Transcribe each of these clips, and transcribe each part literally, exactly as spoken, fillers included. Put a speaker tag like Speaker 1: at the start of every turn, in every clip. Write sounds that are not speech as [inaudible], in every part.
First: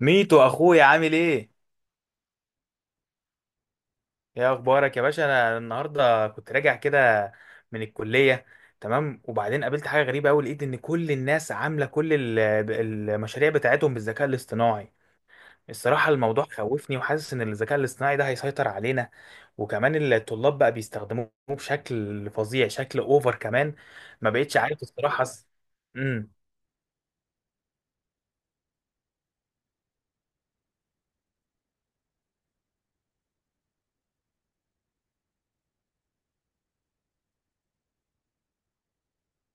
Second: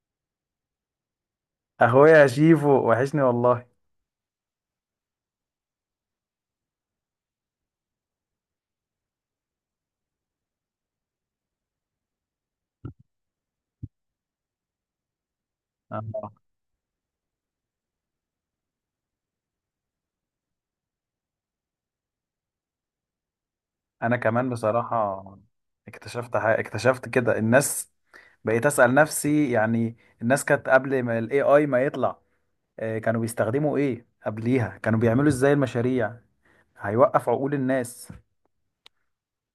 Speaker 1: ميتو اخويا، عامل ايه؟
Speaker 2: اخويا يا شيفو وحشني والله.
Speaker 1: ايه اخبارك يا باشا؟ انا النهارده كنت راجع كده من الكليه. تمام، وبعدين قابلت حاجه غريبه قوي. لقيت ان كل الناس عامله كل ال- المشاريع بتاعتهم بالذكاء الاصطناعي. الصراحه
Speaker 2: آه.
Speaker 1: الموضوع خوفني، وحاسس ان الذكاء الاصطناعي ده هيسيطر علينا. وكمان الطلاب بقى بيستخدموه بشكل فظيع، شكل اوفر كمان.
Speaker 2: انا
Speaker 1: ما
Speaker 2: كمان
Speaker 1: بقتش عارف
Speaker 2: بصراحة،
Speaker 1: الصراحه. امم.
Speaker 2: اكتشفت حاجة اكتشفت كده الناس، بقيت اسأل نفسي، يعني الناس كانت قبل ما الاي اي ما يطلع، آه، كانوا بيستخدموا ايه قبليها؟ كانوا بيعملوا ازاي المشاريع؟ هيوقف عقول الناس.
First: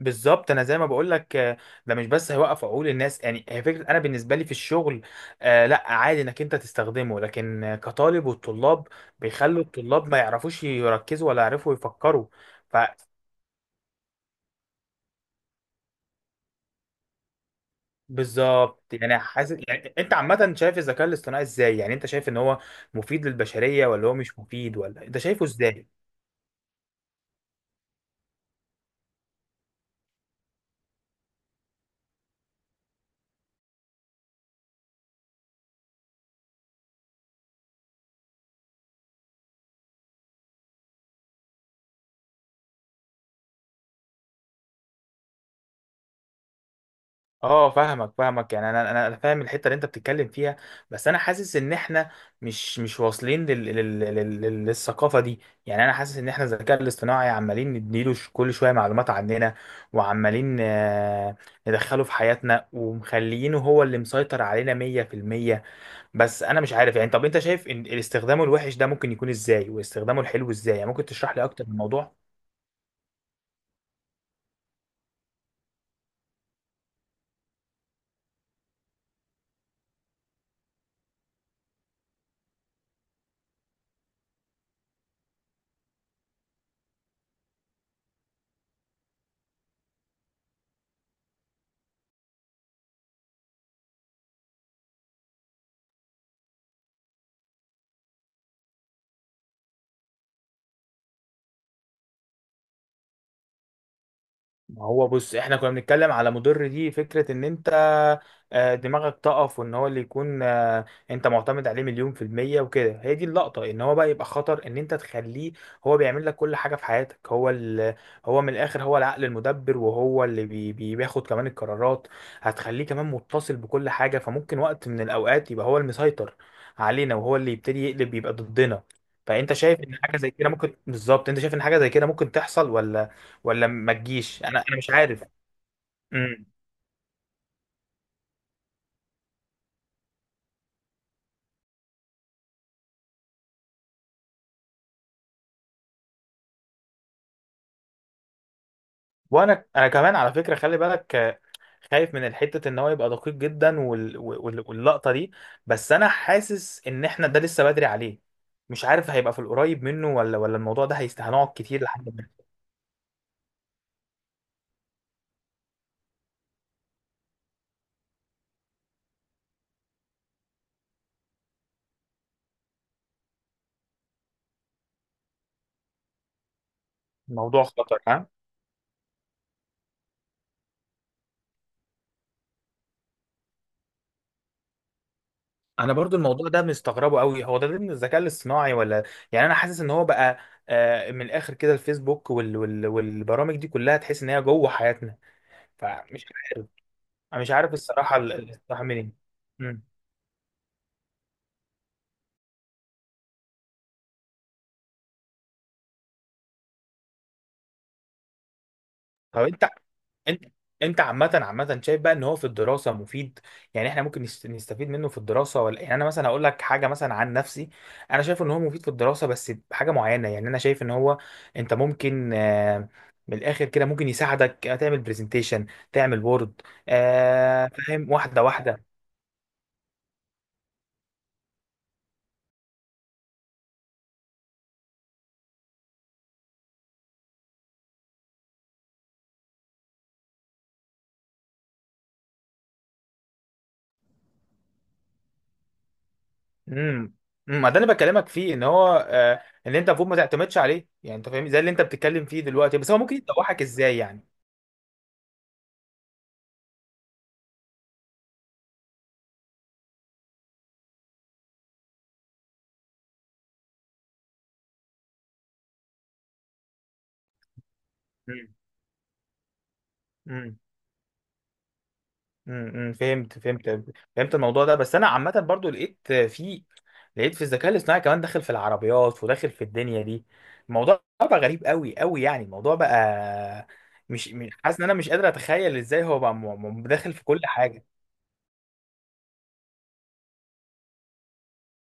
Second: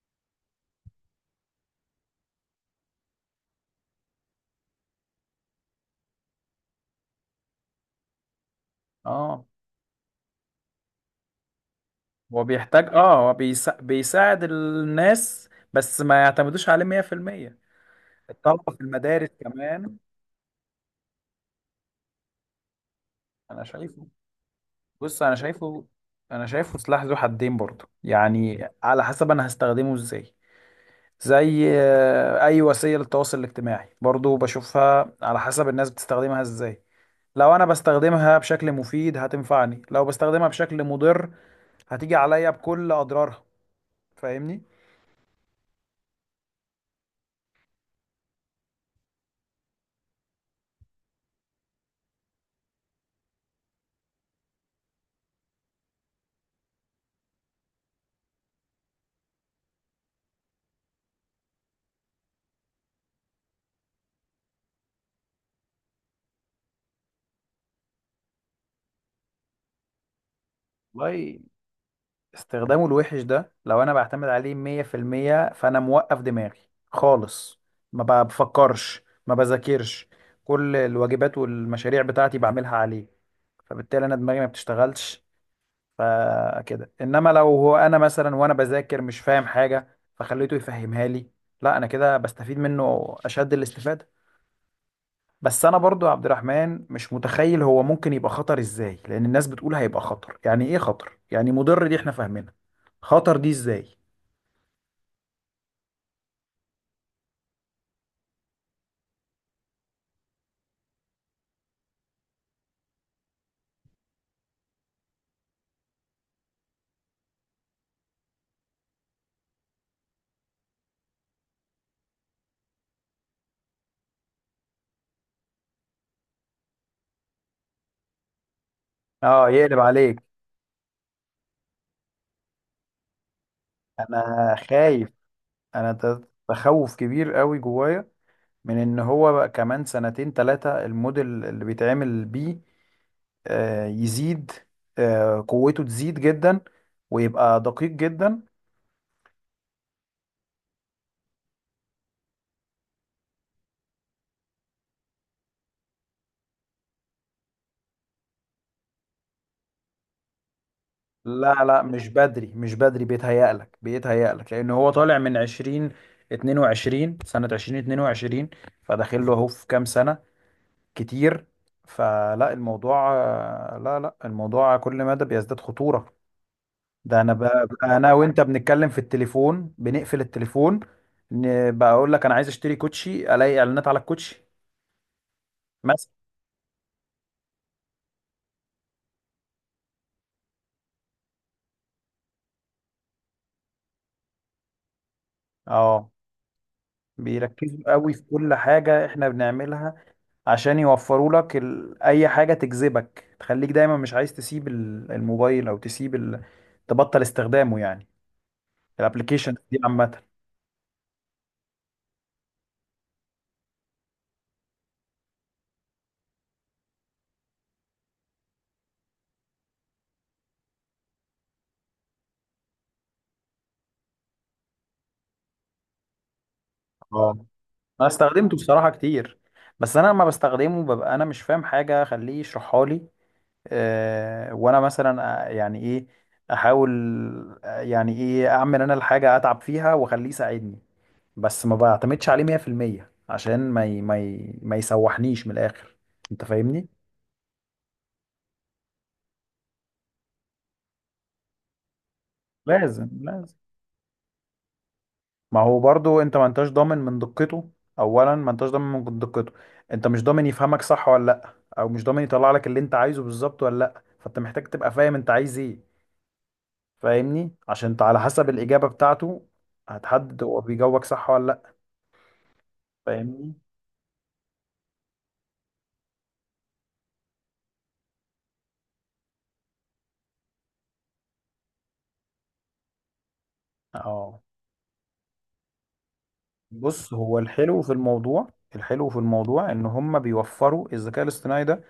Speaker 1: بالظبط، انا زي ما بقول لك. آه، ده مش بس هيوقف عقول الناس، يعني هي فكره. انا بالنسبه لي في الشغل آه، لا، عادي انك انت تستخدمه، لكن آه، كطالب والطلاب
Speaker 2: اه،
Speaker 1: بيخلوا الطلاب ما يعرفوش يركزوا ولا يعرفوا يفكروا.
Speaker 2: هو
Speaker 1: ف
Speaker 2: بيحتاج. اه هو بيسا... بيساعد الناس بس ما يعتمدوش عليه مية في المية. الطلبة في
Speaker 1: بالظبط. يعني
Speaker 2: المدارس
Speaker 1: حاسس، يعني
Speaker 2: كمان.
Speaker 1: انت عامه شايف الذكاء الاصطناعي ازاي؟ يعني انت شايف ان هو مفيد
Speaker 2: انا
Speaker 1: للبشريه،
Speaker 2: شايفه
Speaker 1: ولا هو مش مفيد، ولا انت
Speaker 2: بص انا
Speaker 1: شايفه
Speaker 2: شايفه
Speaker 1: ازاي؟
Speaker 2: انا شايفه سلاح ذو حدين برضه، يعني على حسب انا هستخدمه ازاي. زي آه، اي وسيله للتواصل الاجتماعي برضه، بشوفها على حسب الناس بتستخدمها ازاي. لو انا بستخدمها بشكل مفيد هتنفعني، لو بستخدمها بشكل مضر هتيجي عليا بكل اضرارها. فاهمني؟
Speaker 1: اه، فاهمك فاهمك. يعني انا انا أنا فاهم الحته اللي انت بتتكلم فيها، بس انا حاسس ان احنا مش مش واصلين لل... لل... لل... لل- للثقافه دي. يعني انا حاسس ان احنا الذكاء الاصطناعي عمالين نديله ش- كل شويه معلومات عننا، وعمالين آه، ندخله في حياتنا، ومخليينه هو اللي مسيطر علينا مية في المية. بس انا مش عارف يعني. طب انت شايف ان استخدامه الوحش ده ممكن يكون ازاي، واستخدامه الحلو ازاي؟ يعني ممكن تشرح
Speaker 2: والله،
Speaker 1: لي اكتر الموضوع.
Speaker 2: استخدامه الوحش ده لو انا بعتمد عليه مية في المية فانا موقف دماغي خالص، ما بفكرش ما بذاكرش، كل الواجبات والمشاريع بتاعتي بعملها عليه، فبالتالي انا دماغي ما بتشتغلش. فكده. انما لو هو، انا مثلا وانا بذاكر مش فاهم حاجة فخليته يفهمها لي، لا انا كده بستفيد منه اشد الاستفادة. بس انا برضو يا عبد الرحمن مش متخيل هو ممكن يبقى خطر ازاي، لان الناس بتقول هيبقى خطر، يعني ايه خطر؟ يعني مضر دي احنا فاهمينها، خطر دي ازاي؟
Speaker 1: ما هو بص، احنا كنا بنتكلم على مضر. دي فكرة ان انت آه، دماغك تقف، وان هو اللي يكون آه، انت معتمد عليه مليون في المية وكده. هي دي اللقطة. ان هو بقى يبقى خطر ان انت تخليه هو بيعمل لك كل حاجة في حياتك. هو ال... هو من الاخر هو العقل المدبر، وهو اللي بي... بي- بياخد كمان القرارات. هتخليه كمان متصل بكل حاجة، فممكن وقت من الاوقات يبقى هو المسيطر علينا، وهو اللي يبتدي يقلب يبقى ضدنا.
Speaker 2: اه،
Speaker 1: فانت
Speaker 2: يقلب
Speaker 1: شايف ان حاجة
Speaker 2: عليك.
Speaker 1: زي كده ممكن؟ بالظبط، انت شايف ان حاجة زي كده ممكن تحصل ولا ولا ما تجيش؟
Speaker 2: انا
Speaker 1: انا انا مش
Speaker 2: خايف،
Speaker 1: عارف.
Speaker 2: انا ت-
Speaker 1: امم.
Speaker 2: تخوف كبير قوي جوايا من ان هو بقى كمان سنتين ثلاثة الموديل اللي بيتعمل بيه آه يزيد، آه قوته تزيد جدا، ويبقى دقيق جدا.
Speaker 1: وانا انا كمان على فكره، خلي بالك، آه، خايف من الحته ان هو يبقى دقيق جدا، وال... وال... واللقطه دي. بس انا حاسس ان احنا ده لسه بدري عليه. مش عارف هيبقى في القريب منه، ولا ولا الموضوع ده هيست هنقعد
Speaker 2: لا لا،
Speaker 1: كتير
Speaker 2: مش
Speaker 1: لحد ما
Speaker 2: بدري مش بدري، بيتهيألك بيتهيألك، لأن هو طالع من عشرين 22 سنة، ألفين واتنين وعشرين، فداخل له أهو في كام سنة. كتير. فلا الموضوع، لا لا، الموضوع كل مدى بيزداد خطورة. ده أنا
Speaker 1: الموضوع
Speaker 2: بقى بقى،
Speaker 1: خطر.
Speaker 2: أنا
Speaker 1: ها،
Speaker 2: وأنت بنتكلم في التليفون، بنقفل التليفون، ن- بقى أقول لك أنا عايز أشتري كوتشي، ألاقي إعلانات على الكوتشي،
Speaker 1: انا
Speaker 2: مثلا.
Speaker 1: برضو الموضوع ده مستغربه قوي. هو ده ضمن الذكاء الاصطناعي ولا؟ يعني انا حاسس ان هو بقى آه، من الاخر كده الفيسبوك وال... وال... والبرامج دي كلها تحس ان هي جوه حياتنا.
Speaker 2: أه.
Speaker 1: فمش عارف. انا مش عارف
Speaker 2: بيركزوا قوي
Speaker 1: الصراحه
Speaker 2: في
Speaker 1: ال-
Speaker 2: كل
Speaker 1: الاصطلاح
Speaker 2: حاجة
Speaker 1: منين.
Speaker 2: إحنا
Speaker 1: مم.
Speaker 2: بنعملها، عشان يوفروا لك ال... اي حاجه تجذبك، تخليك دايما مش عايز تسيب ال- الموبايل او تسيب ال... تبطل استخدامه يعني،
Speaker 1: طب
Speaker 2: الابلكيشن
Speaker 1: انت،
Speaker 2: دي عامه.
Speaker 1: انت انت عامه عامه شايف بقى ان هو في الدراسه مفيد؟ يعني احنا ممكن نست- نستفيد منه في الدراسه ولا؟ يعني انا مثلا هقول لك حاجه مثلا عن نفسي. انا شايف ان هو مفيد في الدراسه، بس بحاجه معينه. يعني انا شايف ان هو، انت ممكن، آه، من الاخر كده ممكن يساعدك آه، تعمل برزنتيشن، تعمل وورد.
Speaker 2: اه،
Speaker 1: فاهم؟
Speaker 2: انا
Speaker 1: واحده
Speaker 2: استخدمته
Speaker 1: واحده.
Speaker 2: بصراحه كتير، بس انا لما بستخدمه ببقى انا مش فاهم حاجه خليه يشرحها لي. أه. وانا مثلا آه، يعني ايه، احاول آه، يعني ايه، اعمل انا الحاجه، اتعب فيها واخليه يساعدني، بس ما بعتمدش عليه مية في المية عشان ما ي... ما ي... ما يسوحنيش من الاخر. انت فاهمني؟
Speaker 1: امم. أمم، ما ده اللي بكلمك فيه، ان هو آه ان انت المفروض ما تعتمدش عليه. يعني انت فاهم زي اللي انت بتتكلم فيه دلوقتي، بس هو
Speaker 2: لازم
Speaker 1: ممكن
Speaker 2: لازم.
Speaker 1: يدوحك ازاي يعني؟
Speaker 2: ما هو برضو انت ما انتش ضامن من دقته، اولا ما انتش ضامن من دقته، انت مش ضامن يفهمك صح ولا لا، او مش ضامن يطلع لك اللي انت عايزه بالظبط ولا لا، فانت محتاج تبقى فاهم انت عايز ايه. فاهمني؟ عشان انت على حسب
Speaker 1: امم.
Speaker 2: الاجابة بتاعته هتحدد
Speaker 1: امم.
Speaker 2: هو بيجاوبك صح ولا لا.
Speaker 1: امم. فهمت
Speaker 2: فاهمني؟
Speaker 1: فهمت. فهمت الموضوع ده. بس انا عامه برضو لقيت في لقيت في الذكاء الاصطناعي كمان داخل في العربيات، وداخل في الدنيا دي. الموضوع بقى غريب قوي قوي. يعني الموضوع بقى مش
Speaker 2: اه.
Speaker 1: مش- حاسس ان انا مش قادر اتخيل ازاي هو بقى م- م- داخل
Speaker 2: بص،
Speaker 1: في
Speaker 2: هو
Speaker 1: كل
Speaker 2: الحلو
Speaker 1: حاجه.
Speaker 2: في الموضوع، الحلو في الموضوع، ان هم بيوفروا الذكاء الاصطناعي ده،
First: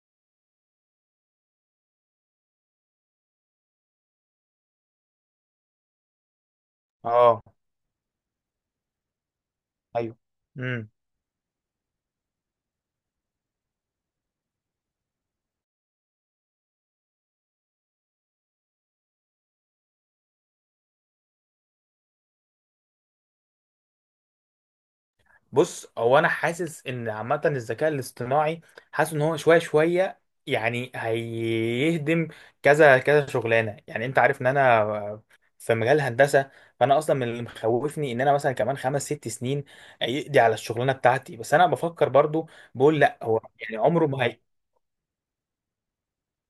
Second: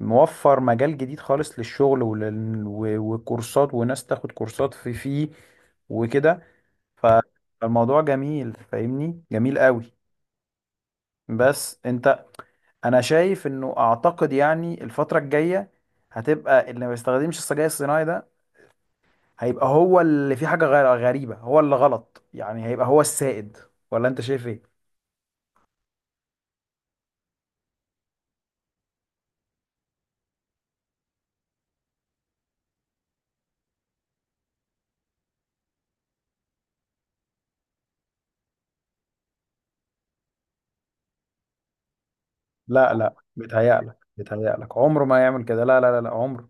Speaker 2: موفر مجال جديد خالص للشغل، ولل... و... وكورسات، وناس تاخد كورسات في فيه، وكده. ف-.
Speaker 1: اه.
Speaker 2: فالموضوع جميل، فاهمني؟ جميل قوي.
Speaker 1: ايوه. امم.
Speaker 2: بس انت، انا شايف انه، اعتقد يعني الفترة الجاية هتبقى اللي ما بيستخدمش السجاير الصناعي ده هيبقى هو اللي فيه حاجة غ- غريبة، هو اللي غلط يعني، هيبقى هو السائد. ولا انت شايف ايه؟
Speaker 1: بص، هو انا حاسس ان عامه الذكاء الاصطناعي، حاسس ان هو شويه شويه يعني هيهدم كذا كذا شغلانه. يعني انت عارف ان انا في مجال الهندسه، فانا اصلا من اللي مخوفني ان انا مثلا كمان خمس ست سنين يقضي على الشغلانه بتاعتي. بس انا بفكر برضو،
Speaker 2: لا
Speaker 1: بقول
Speaker 2: لا،
Speaker 1: لا هو يعني
Speaker 2: بيتهيألك
Speaker 1: عمره ما هي،
Speaker 2: بيتهيألك، عمره ما يعمل كده، لا لا لا لا، عمره،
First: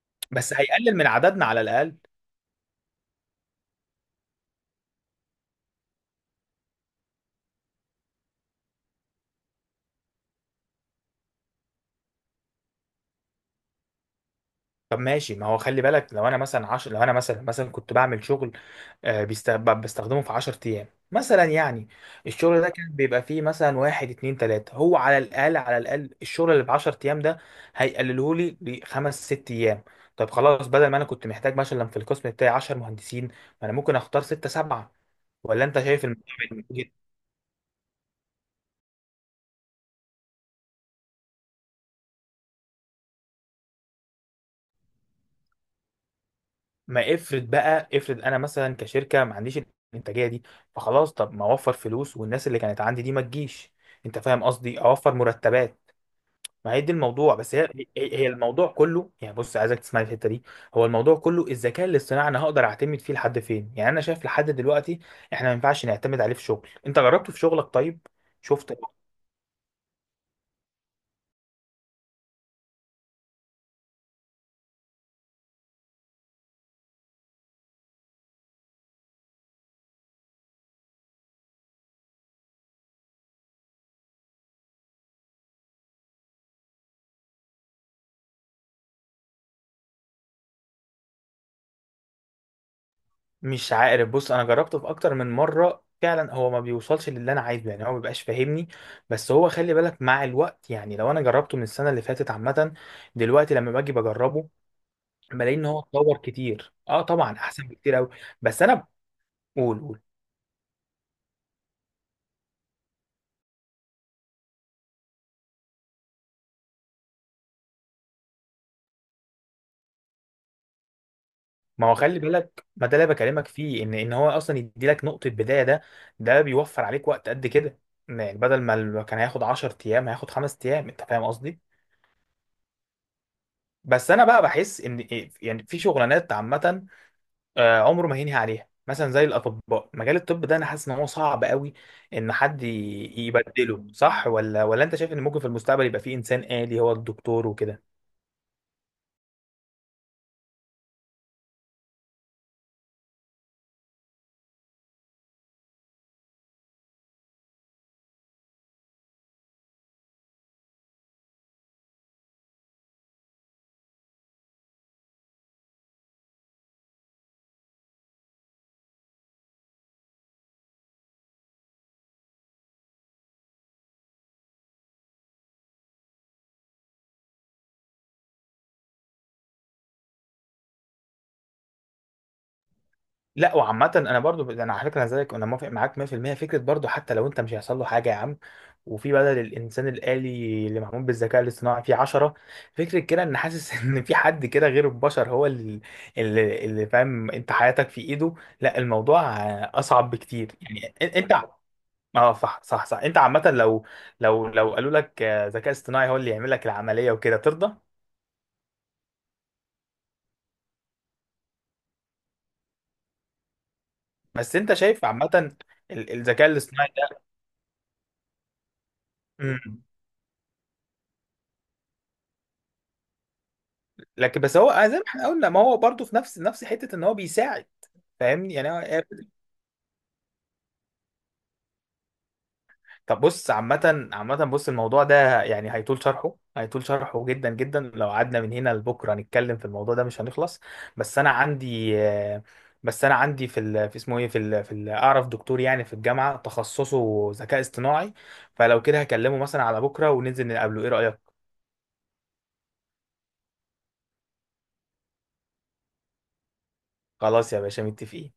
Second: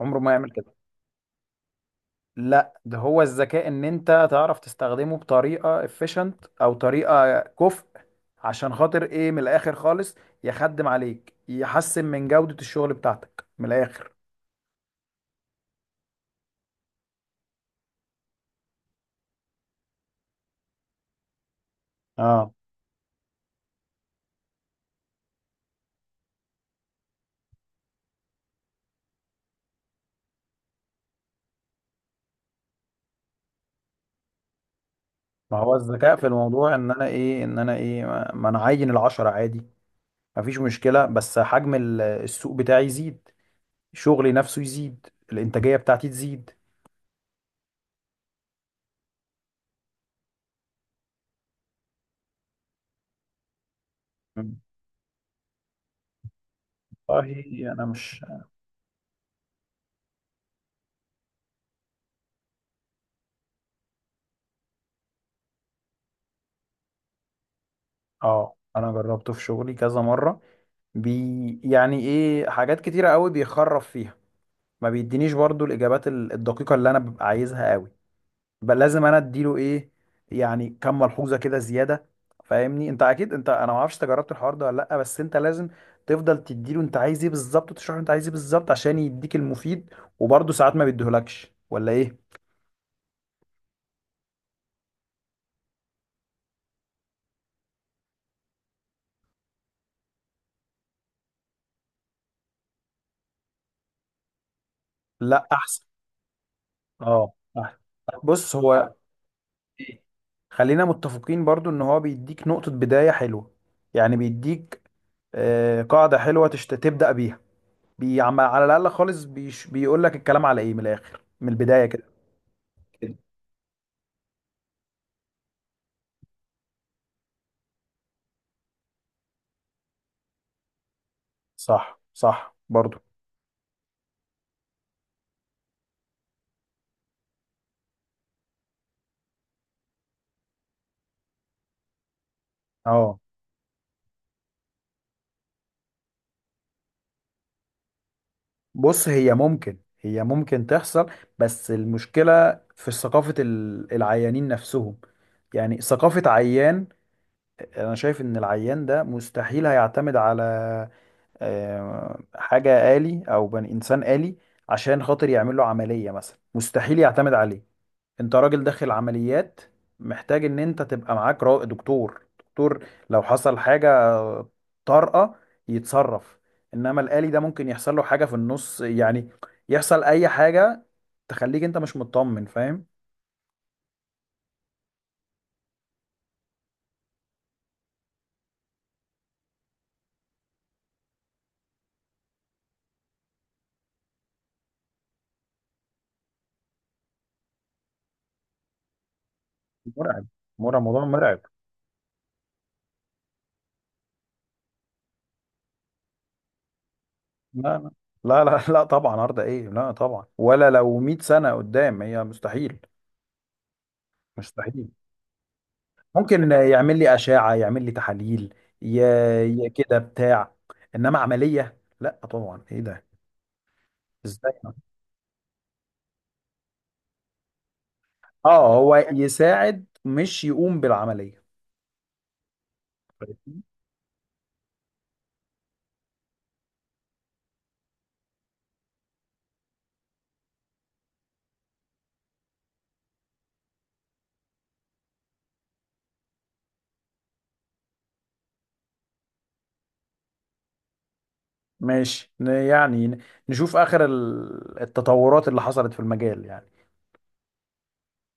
Speaker 2: عمره ما يعمل
Speaker 1: بس
Speaker 2: كده.
Speaker 1: هيقلل من عددنا على الاقل.
Speaker 2: لا، ده هو الذكاء، ان انت تعرف تستخدمه بطريقه efficient، او طريقه كفء، عشان خاطر ايه، من الاخر خالص، يخدم عليك، يحسن من جوده الشغل بتاعتك من الاخر.
Speaker 1: طب ماشي، ما هو خلي بالك، لو انا مثلا عشر لو انا مثلا مثلا كنت بعمل شغل آه، بيست- ب- بستخدمه في 10 ايام مثلا يعني،
Speaker 2: اه.
Speaker 1: الشغل ده كان بيبقى فيه مثلا واحد اتنين تلاتة. هو على الاقل على الاقل الشغل اللي ب 10 ايام ده هيقلله لي لخمس ست ايام. طب خلاص، بدل ما انا كنت محتاج مثلا في القسم بتاعي 10 مهندسين، ما انا ممكن اختار ستة سبعة.
Speaker 2: ما
Speaker 1: ولا
Speaker 2: هو
Speaker 1: انت شايف
Speaker 2: الذكاء في
Speaker 1: الموضوع؟
Speaker 2: الموضوع، ان انا ايه، ان انا ايه، ما ما انا عين العشرة عادي، مفيش مشكله، بس حجم ال- السوق بتاعي يزيد، شغلي نفسه يزيد، الانتاجيه بتاعتي تزيد.
Speaker 1: ما افرض بقى افرض انا مثلا كشركه ما عنديش الانتاجيه دي، فخلاص طب ما اوفر فلوس، والناس اللي كانت عندي دي ما تجيش. انت فاهم
Speaker 2: مم.
Speaker 1: قصدي، اوفر مرتبات. ما هي دي الموضوع. بس هي
Speaker 2: والله، انا
Speaker 1: هي
Speaker 2: مش.
Speaker 1: هي الموضوع كله. يعني بص، عايزك تسمعني الحته دي. هو الموضوع كله الذكاء الاصطناعي انا هقدر اعتمد فيه لحد فين؟ يعني انا شايف لحد دلوقتي احنا ما ينفعش نعتمد عليه في شغل. انت جربته في شغلك طيب؟
Speaker 2: اه،
Speaker 1: شفت؟
Speaker 2: انا جربته في شغلي كذا مره. بي، يعني ايه، حاجات كتيرة قوي بيخرف فيها، ما بيدينيش برضو الإجابات ال- الدقيقة اللي أنا ببقى عايزها قوي، بل لازم أنا أديله إيه، يعني كم ملحوظة كده زيادة. فاهمني؟ أنت أكيد. أنت، أنا ما أعرفش أنت جربت الحوار ده ولا لأ، بس أنت لازم تفضل تديله أنت عايز إيه بالظبط، وتشرح له أنت عايز إيه بالظبط عشان يديك المفيد، وبرضه ساعات ما بيديهولكش ولا إيه؟
Speaker 1: مش عارف. بص، انا جربته في اكتر من مره فعلا، هو ما بيوصلش للي انا عايزه، يعني هو ما بيبقاش فاهمني. بس هو خلي بالك مع الوقت، يعني لو انا جربته من السنه اللي فاتت، عامه دلوقتي لما باجي بجربه
Speaker 2: لأ،
Speaker 1: بلاقي ان هو
Speaker 2: أحسن.
Speaker 1: اتطور كتير. اه
Speaker 2: أه،
Speaker 1: طبعا، احسن بكتير قوي.
Speaker 2: أحسن. بص
Speaker 1: بس انا،
Speaker 2: هو،
Speaker 1: قول قول.
Speaker 2: إيه، خلينا متفقين برضو ان هو بيديك نقطة بداية حلوة، يعني بيديك آه، قاعدة حلوة تشت... تبدأ بيها، بي... عم- على الأقل خالص، بيش... بيقول لك الكلام على إيه من الآخر من البداية
Speaker 1: ما هو
Speaker 2: كده.
Speaker 1: خلي بالك، ما ده اللي بكلمك فيه، ان ان هو اصلا يدي لك نقطه بدايه. ده ده بيوفر عليك وقت قد كده. يعني بدل ما ال- كان هياخد 10 ايام، هياخد 5 ايام. انت فاهم قصدي؟
Speaker 2: صح صح برضو.
Speaker 1: بس انا بقى بحس ان إيه، يعني في شغلانات عامه آه، عمره ما هينهي عليها، مثلا زي الاطباء. مجال الطب ده انا حاسس ان هو صعب قوي ان حد ي-
Speaker 2: اه.
Speaker 1: يبدله، صح؟ ولا ولا انت شايف ان ممكن في المستقبل يبقى في انسان آلي هو الدكتور وكده؟
Speaker 2: بص، هي ممكن، هي ممكن تحصل، بس المشكلة في ثقافة ال- العيانين نفسهم، يعني ثقافة عيان. أنا شايف إن العيان ده مستحيل هيعتمد على آه، حاجة آلي أو بني إنسان آلي عشان خاطر يعمل له عملية مثلا، مستحيل يعتمد عليه. انت راجل داخل عمليات، محتاج ان انت تبقى معاك را- دكتور، دكتور لو حصل حاجة طارئة يتصرف، انما الآلي ده ممكن يحصل له حاجة في النص يعني، يحصل اي حاجة تخليك انت مش مطمن، فاهم؟
Speaker 1: لا وعامة، انا برضو ب- انا على فكرة، أنا زيك، انا موافق معاك مية في المية. فكرة برضو حتى لو انت مش هيحصل له حاجة يا عم، وفي بدل الانسان الآلي اللي معمول بالذكاء الاصطناعي في عشرة، فكرة كده ان حاسس [laughs] ان في حد كده غير البشر هو اللي اللي اللي فاهم انت حياتك في ايده. لا، الموضوع آه، اصعب
Speaker 2: مرعب،
Speaker 1: بكتير. يعني
Speaker 2: مرعب، موضوع
Speaker 1: إن- انت،
Speaker 2: مرعب.
Speaker 1: اه صح صح صح. انت عامة لو لو لو قالوا لك آه، ذكاء اصطناعي هو اللي يعمل لك العملية وكده، ترضى؟
Speaker 2: لا لا لا لا، لا طبعا، عرض ايه، لا طبعا، ولا لو 100 سنة قدام، هي مستحيل،
Speaker 1: بس انت
Speaker 2: مستحيل.
Speaker 1: شايف عامة ال- الذكاء
Speaker 2: ممكن
Speaker 1: الاصطناعي
Speaker 2: يعمل
Speaker 1: ده؟
Speaker 2: لي أشعة، يعمل لي تحاليل، ي..., ي-
Speaker 1: مم.
Speaker 2: كده بتاع، انما عملية لا طبعا، ايه ده؟
Speaker 1: لكن
Speaker 2: ازاي؟
Speaker 1: بس هو آه، زي ما احنا قلنا، ما هو برضه في نفس نفس حتة ان هو بيساعد. فاهمني يعني،
Speaker 2: اه،
Speaker 1: هو
Speaker 2: هو يساعد مش يقوم بالعملية.
Speaker 1: طب بص، عامة عامة بص، الموضوع ده يعني هيطول شرحه، هيطول شرحه جدا جدا. لو قعدنا من هنا لبكرة نتكلم في الموضوع ده مش هنخلص. بس أنا عندي آه، بس أنا عندي في ال... في اسمه إيه في ال... في ال... أعرف دكتور يعني في الجامعة تخصصه ذكاء اصطناعي. فلو كده هكلمه مثلا على بكرة وننزل نقابله، إيه رأيك؟
Speaker 2: ماشي، ن- يعني ن- نشوف آخر ال- التطورات اللي حصلت في المجال يعني.
Speaker 1: خلاص يا باشا، متفقين.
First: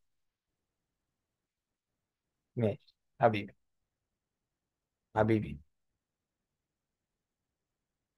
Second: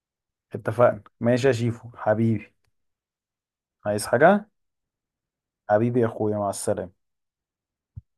Speaker 2: اتفقنا، ماشي يا شيفو حبيبي.
Speaker 1: ماشي حبيبي،
Speaker 2: عايز حاجة؟
Speaker 1: حبيبي.
Speaker 2: حبيبي، يا اخويا، مع السلامة.